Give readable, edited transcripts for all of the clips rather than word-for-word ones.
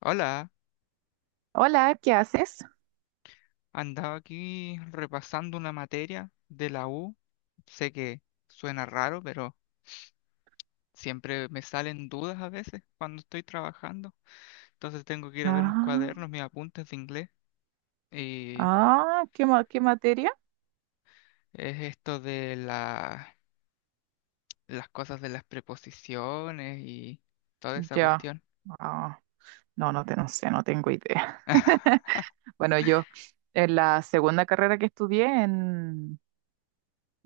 Hola, Hola, ¿qué haces? andaba aquí repasando una materia de la U. Sé que suena raro, pero siempre me salen dudas a veces cuando estoy trabajando. Entonces tengo que ir a ver mis Ah, cuadernos, mis apuntes de inglés. Y qué materia? es esto de las cosas de las preposiciones y toda esa Ya. cuestión. Ah, no sé, no tengo idea. Bueno, yo en la segunda carrera que estudié en,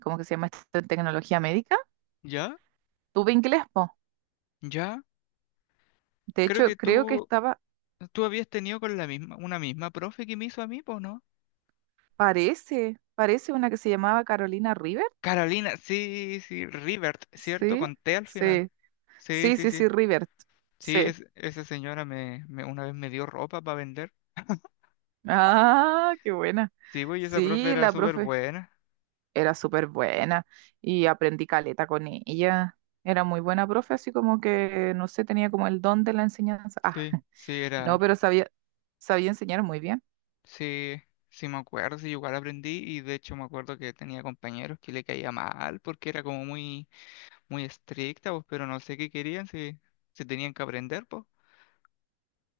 ¿cómo que se llama esto? En tecnología médica, ¿Ya? tuve inglés, po. ¿Ya? De Creo hecho, que creo que tú, estaba, tú habías tenido con la misma, una misma profe que me hizo a mí, ¿po no? parece una que se llamaba Carolina River. Carolina, sí, sí, Rivert, ¿cierto? Sí, Con T al final. sí, Sí, sí, sí, sí, sí. sí, River. Sí, Sí. Esa señora una vez me dio ropa para vender. Ah, qué buena. Sí, güey, esa profe Sí, era la súper profe buena. era súper buena y aprendí caleta con ella. Era muy buena profe, así como que, no sé, tenía como el don de la enseñanza. Ah, Sí, sí, no, era. pero sabía, sabía enseñar muy bien. Sí, sí me acuerdo, sí, igual aprendí y de hecho me acuerdo que tenía compañeros que le caía mal porque era como muy, muy estricta, pues, pero no sé qué querían, si, si tenían que aprender, pues.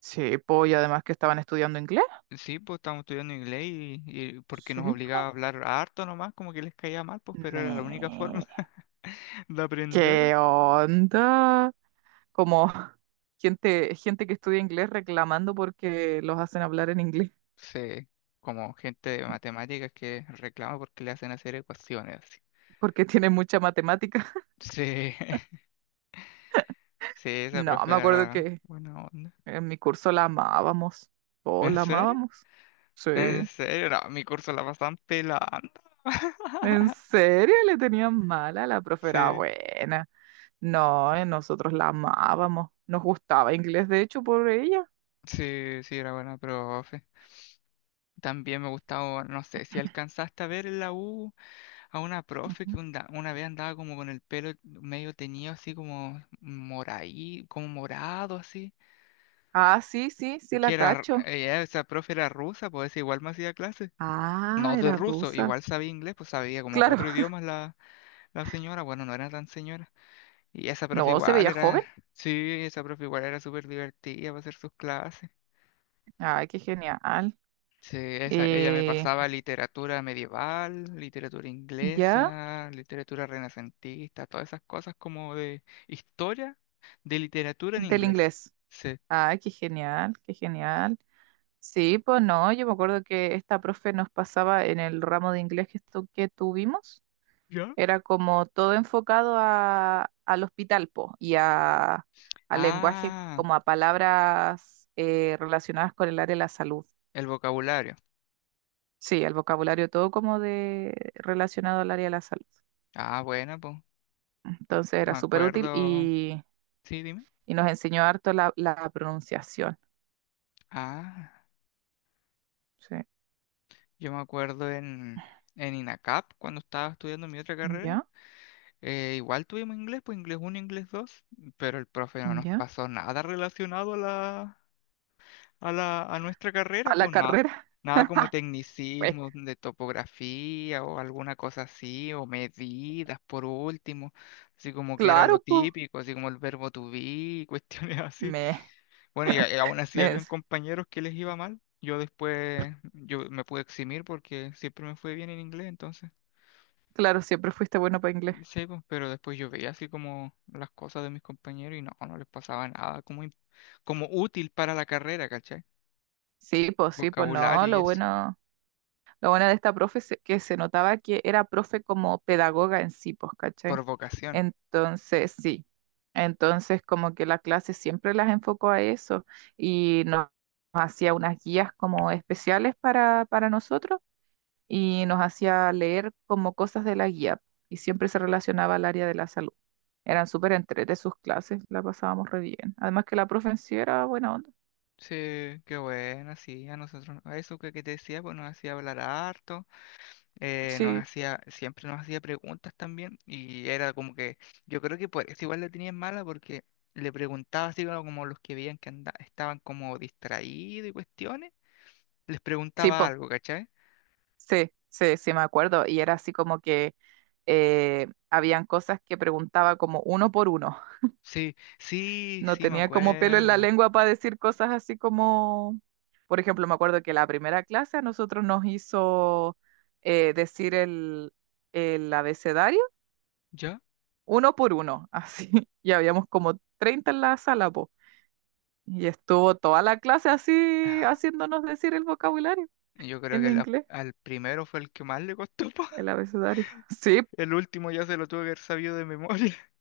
Sí, po, y además que estaban estudiando inglés. Sí, pues estábamos estudiando inglés y porque nos Sí, obligaba a po. hablar harto nomás, como que les caía mal, pues, pero era la única forma Me... de aprender, ¿Qué onda? Como gente que estudia inglés reclamando porque los hacen hablar en inglés, sí, como gente de matemáticas que reclama porque le hacen hacer ecuaciones así. porque tienen mucha matemática. Sí, sí, esa No, profe me acuerdo era que buena onda. en mi curso la amábamos. Oh, ¿En la serio? amábamos. Sí. ¿En serio? No, mi curso la pasaban pelando. ¿En serio le tenían mala? La profe era Sí, buena. No, nosotros la amábamos. Nos gustaba inglés, de hecho, por ella. sí, sí, era buena profe. También me gustaba, no sé, si alcanzaste a ver en la U a una profe Ujú. que una vez andaba como con el pelo medio teñido, así como moraí, como morado, así. Ah, sí, sí, sí la Que era, cacho. ella, esa profe era rusa, pues igual me hacía clases. Ah, No de era ruso, rusa. igual sabía inglés, pues sabía como Claro. cuatro idiomas la señora, bueno, no era tan señora. Y esa profe No, se igual veía joven. era, sí, esa profe igual era súper divertida para hacer sus clases. Ay, qué genial. Sí, esa, ella me Eh, pasaba literatura medieval, literatura ya, inglesa, literatura renacentista, todas esas cosas como de historia de literatura en del inglés. inglés. Sí. Ay, qué genial, qué genial. Sí, pues no, yo me acuerdo que esta profe nos pasaba en el ramo de inglés que tuvimos. ¿Ya? Era como todo enfocado a, al hospital, po, y a, al lenguaje, Ah, como a palabras relacionadas con el área de la salud. el vocabulario. Sí, al vocabulario todo como de relacionado al área de la salud. Ah, bueno, pues. Entonces era Me súper útil acuerdo. Sí, dime. y nos enseñó harto la, la pronunciación. Ah, Sí. yo me acuerdo en INACAP cuando estaba estudiando mi otra carrera. ¿Ya? Igual tuvimos inglés, pues inglés uno inglés dos, pero el profe no nos ¿Ya? pasó nada relacionado a a nuestra carrera, A la pues nada, carrera. nada como Pues tecnicismos de topografía o alguna cosa así, o medidas por último, así como que era lo claro, pues. típico, así como el verbo to be, y cuestiones así. Me. Bueno, y aún así habían Les- compañeros que les iba mal. Yo después, yo me pude eximir porque siempre me fue bien en inglés, entonces, Claro, siempre fuiste bueno para inglés. sí, pues, pero después yo veía así como las cosas de mis compañeros y no, no les pasaba nada como útil para la carrera, ¿cachai? Sí, pues no, Vocabulario y lo eso, bueno. Lo bueno de esta profe es que se notaba que era profe como pedagoga en sí, pues, ¿cachai? por vocación. Entonces, sí. Entonces, como que la clase siempre las enfocó a eso y nos hacía unas guías como especiales para nosotros y nos hacía leer como cosas de la guía y siempre se relacionaba al área de la salud. Eran súper entre sus clases, la pasábamos re bien. Además que la profe en sí era buena onda. Sí, qué bueno, sí, a nosotros, a eso que te decía, pues nos hacía hablar harto. Nos Sí, hacía, siempre nos hacía preguntas también y era como que, yo creo que por eso igual la tenían mala porque le preguntaba así como, como los que veían que estaban como distraídos y cuestiones, les sí, preguntaba pues. algo, ¿cachai? Sí, sí, sí, me acuerdo. Y era así como que habían cosas que preguntaba como uno por uno. Sí, sí, No sí, me tenía como pelo en la acuerdo. lengua para decir cosas así como, por ejemplo, me acuerdo que la primera clase a nosotros nos hizo decir el abecedario ¿Yo? uno por uno, así. Y habíamos como 30 en la sala, po. Y estuvo toda la clase así haciéndonos decir el vocabulario Yo creo en que inglés, al primero fue el que más le costó, po. el abecedario. Sí, El último ya se lo tuve que haber sabido de memoria.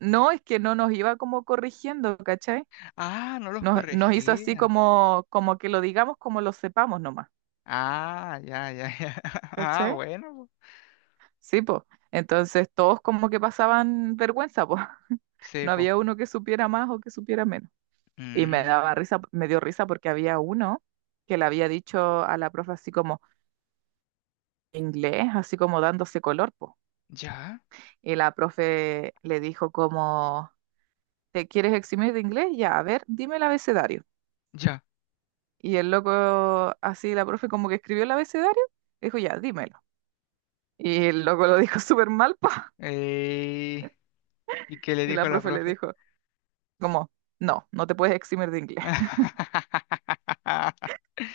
no, es que no nos iba como corrigiendo, ¿cachai? Ah, no los Nos hizo así corregía. como, como que lo digamos como lo sepamos nomás, Ah, ya, ya, ya. Ah, ¿cachai? bueno, po. Sí, pues. Entonces todos como que pasaban vergüenza, pues. Sí, No po. había uno que supiera más o que supiera menos. Y me daba Mm, risa, me dio risa porque había uno que le había dicho a la profe así como inglés, así como dándose color, po. ya. Y la profe le dijo como, ¿te quieres eximir de inglés? Ya, a ver, dime el abecedario. Ya. Y el loco, así la profe como que escribió el abecedario, dijo, ya, dímelo. Y el loco lo dijo súper mal, pa. Eh, ¿Y qué le Y la dijo la profe le profe? dijo, como, no, no te puedes eximir de inglés.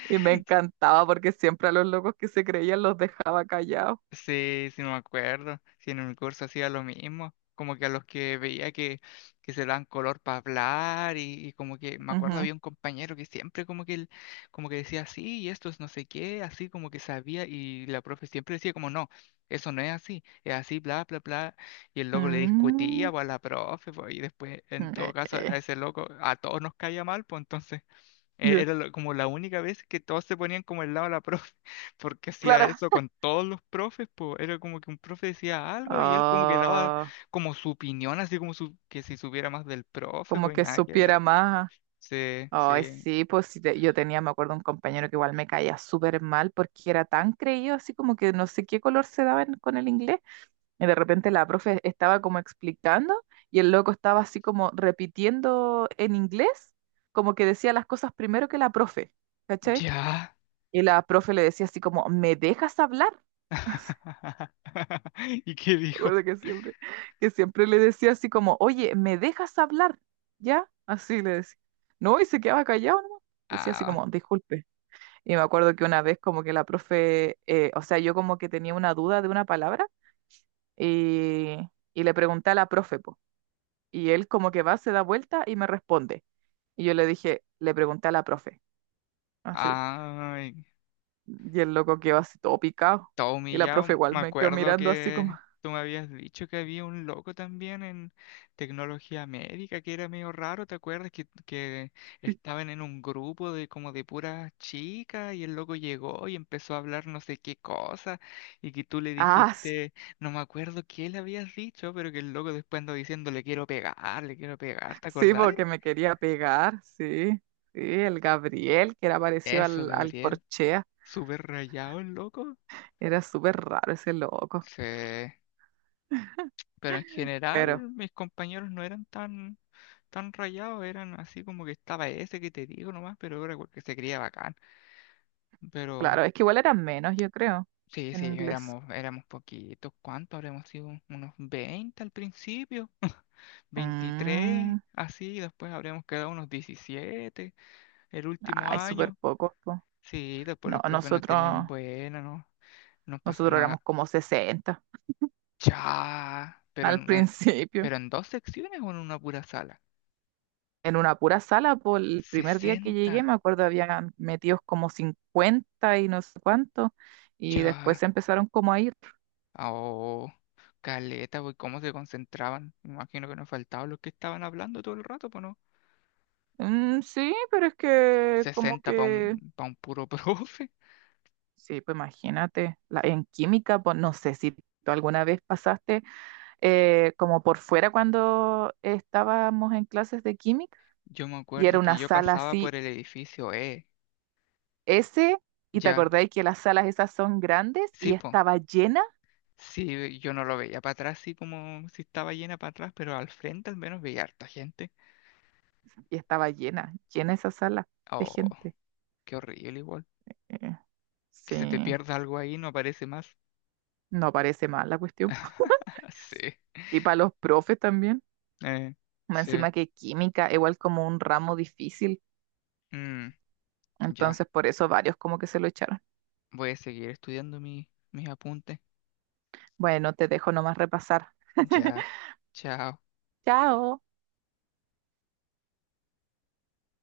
Y me encantaba porque siempre a los locos que se creían los dejaba callados. Sí, sí me acuerdo. Sí, en un curso hacía lo mismo. Como que a los que veía que se daban color para hablar y como que me acuerdo Ujú. había un compañero que siempre como que, como que decía así y esto es no sé qué, así como que sabía y la profe siempre decía como no, eso no es así, es así, bla, bla, bla. Y el loco le Mm, discutía pues, a la profe pues, y después en todo eh, caso eh. a ese loco a todos nos caía mal, pues entonces… Ya, Como la única vez que todos se ponían como el lado de la profe, porque hacía claro. eso con todos los profes, pues era como que un profe decía algo y él como que daba Ah, como su opinión, así como su, que si supiera más del profe, como pues que nada que ver. supiera más. Sí, Ay, sí. sí, pues sí, te- yo tenía, me acuerdo, un compañero que igual me caía súper mal porque era tan creído, así como que no sé qué color se daba en- con el inglés. Y de repente la profe estaba como explicando y el loco estaba así como repitiendo en inglés, como que decía las cosas primero que la profe, ¿cachai? Ya. Y la profe le decía así como, ¿me dejas hablar? Así, ¿Y qué me dijo? acuerdo que siempre le decía así como, oye, ¿me dejas hablar? ¿Ya? Así le decía. No, y se quedaba callado, ¿no? Decía así Ah, como, disculpe. Y me acuerdo que una vez como que la profe, o sea, yo como que tenía una duda de una palabra y, y le pregunté a la profe, po. Y él como que va, se da vuelta y me responde. Y yo le dije, le pregunté a la profe, así. ay, Y el loco quedó así todo picado. todo Y la humillado. profe igual Me me quedó acuerdo mirando así como, que tú me habías dicho que había un loco también en tecnología médica que era medio raro, ¿te acuerdas? Que estaban en un grupo de como de puras chicas y el loco llegó y empezó a hablar no sé qué cosa y que tú le ah, sí, dijiste, no me acuerdo qué le habías dicho, pero que el loco después andó diciendo, le quiero pegar, ¿te sí, acordás? porque me quería pegar, sí. Sí, el Gabriel, que era parecido Eso, al, al Gabriel. Corchea. Súper rayado el loco. Era súper raro ese loco. Sí. Pero en Pero, general mis compañeros no eran tan, tan rayados, eran así como que estaba ese que te digo nomás, pero era que se creía bacán. Pero claro, es que igual eran menos, yo creo, sí, en sí, inglés. Éramos poquitos. ¿Cuántos habremos sido? Unos 20 al principio, 23 Mm, así, después habremos quedado unos 17 el último ay, súper año. pocos, po. Sí, después No, los profes nos tenían nosotros, buena, ¿no? Nos pasaban, nosotros no, éramos como 60 ya, pero al principio. pero en dos secciones o en una pura sala. En una pura sala, por el primer día que 60. llegué, me acuerdo, habían metidos como 50 y no sé cuánto, y después Ya, se empezaron como a ir. oh, caleta, güey, cómo se concentraban. Me imagino que nos faltaban los que estaban hablando todo el rato, pues no. "Mm, sí, pero es que como 60 para que, pa un puro profe. sí, pues imagínate, la, en química, pues no sé si tú alguna vez pasaste como por fuera cuando estábamos en clases de química, Yo me y era acuerdo que una yo sala pasaba por así, el edificio E. S, y te Ya, acordáis que las salas esas son grandes sí, po. Sí, yo no lo veía para atrás, sí, como si estaba llena para atrás, pero al frente al menos veía harta gente. y estaba llena, llena esa sala de Oh, gente. qué horrible, igual. Eh, Que se te sí, pierda algo ahí, no aparece más. no parece mal la cuestión. Po. Sí, Y para los profes también, eh, más sí. encima que química, igual como un ramo difícil. Mm, ya, Entonces por eso varios como que se lo echaron. voy a seguir estudiando mi, mis apuntes. Bueno, te dejo nomás repasar. Ya, chao. Chao.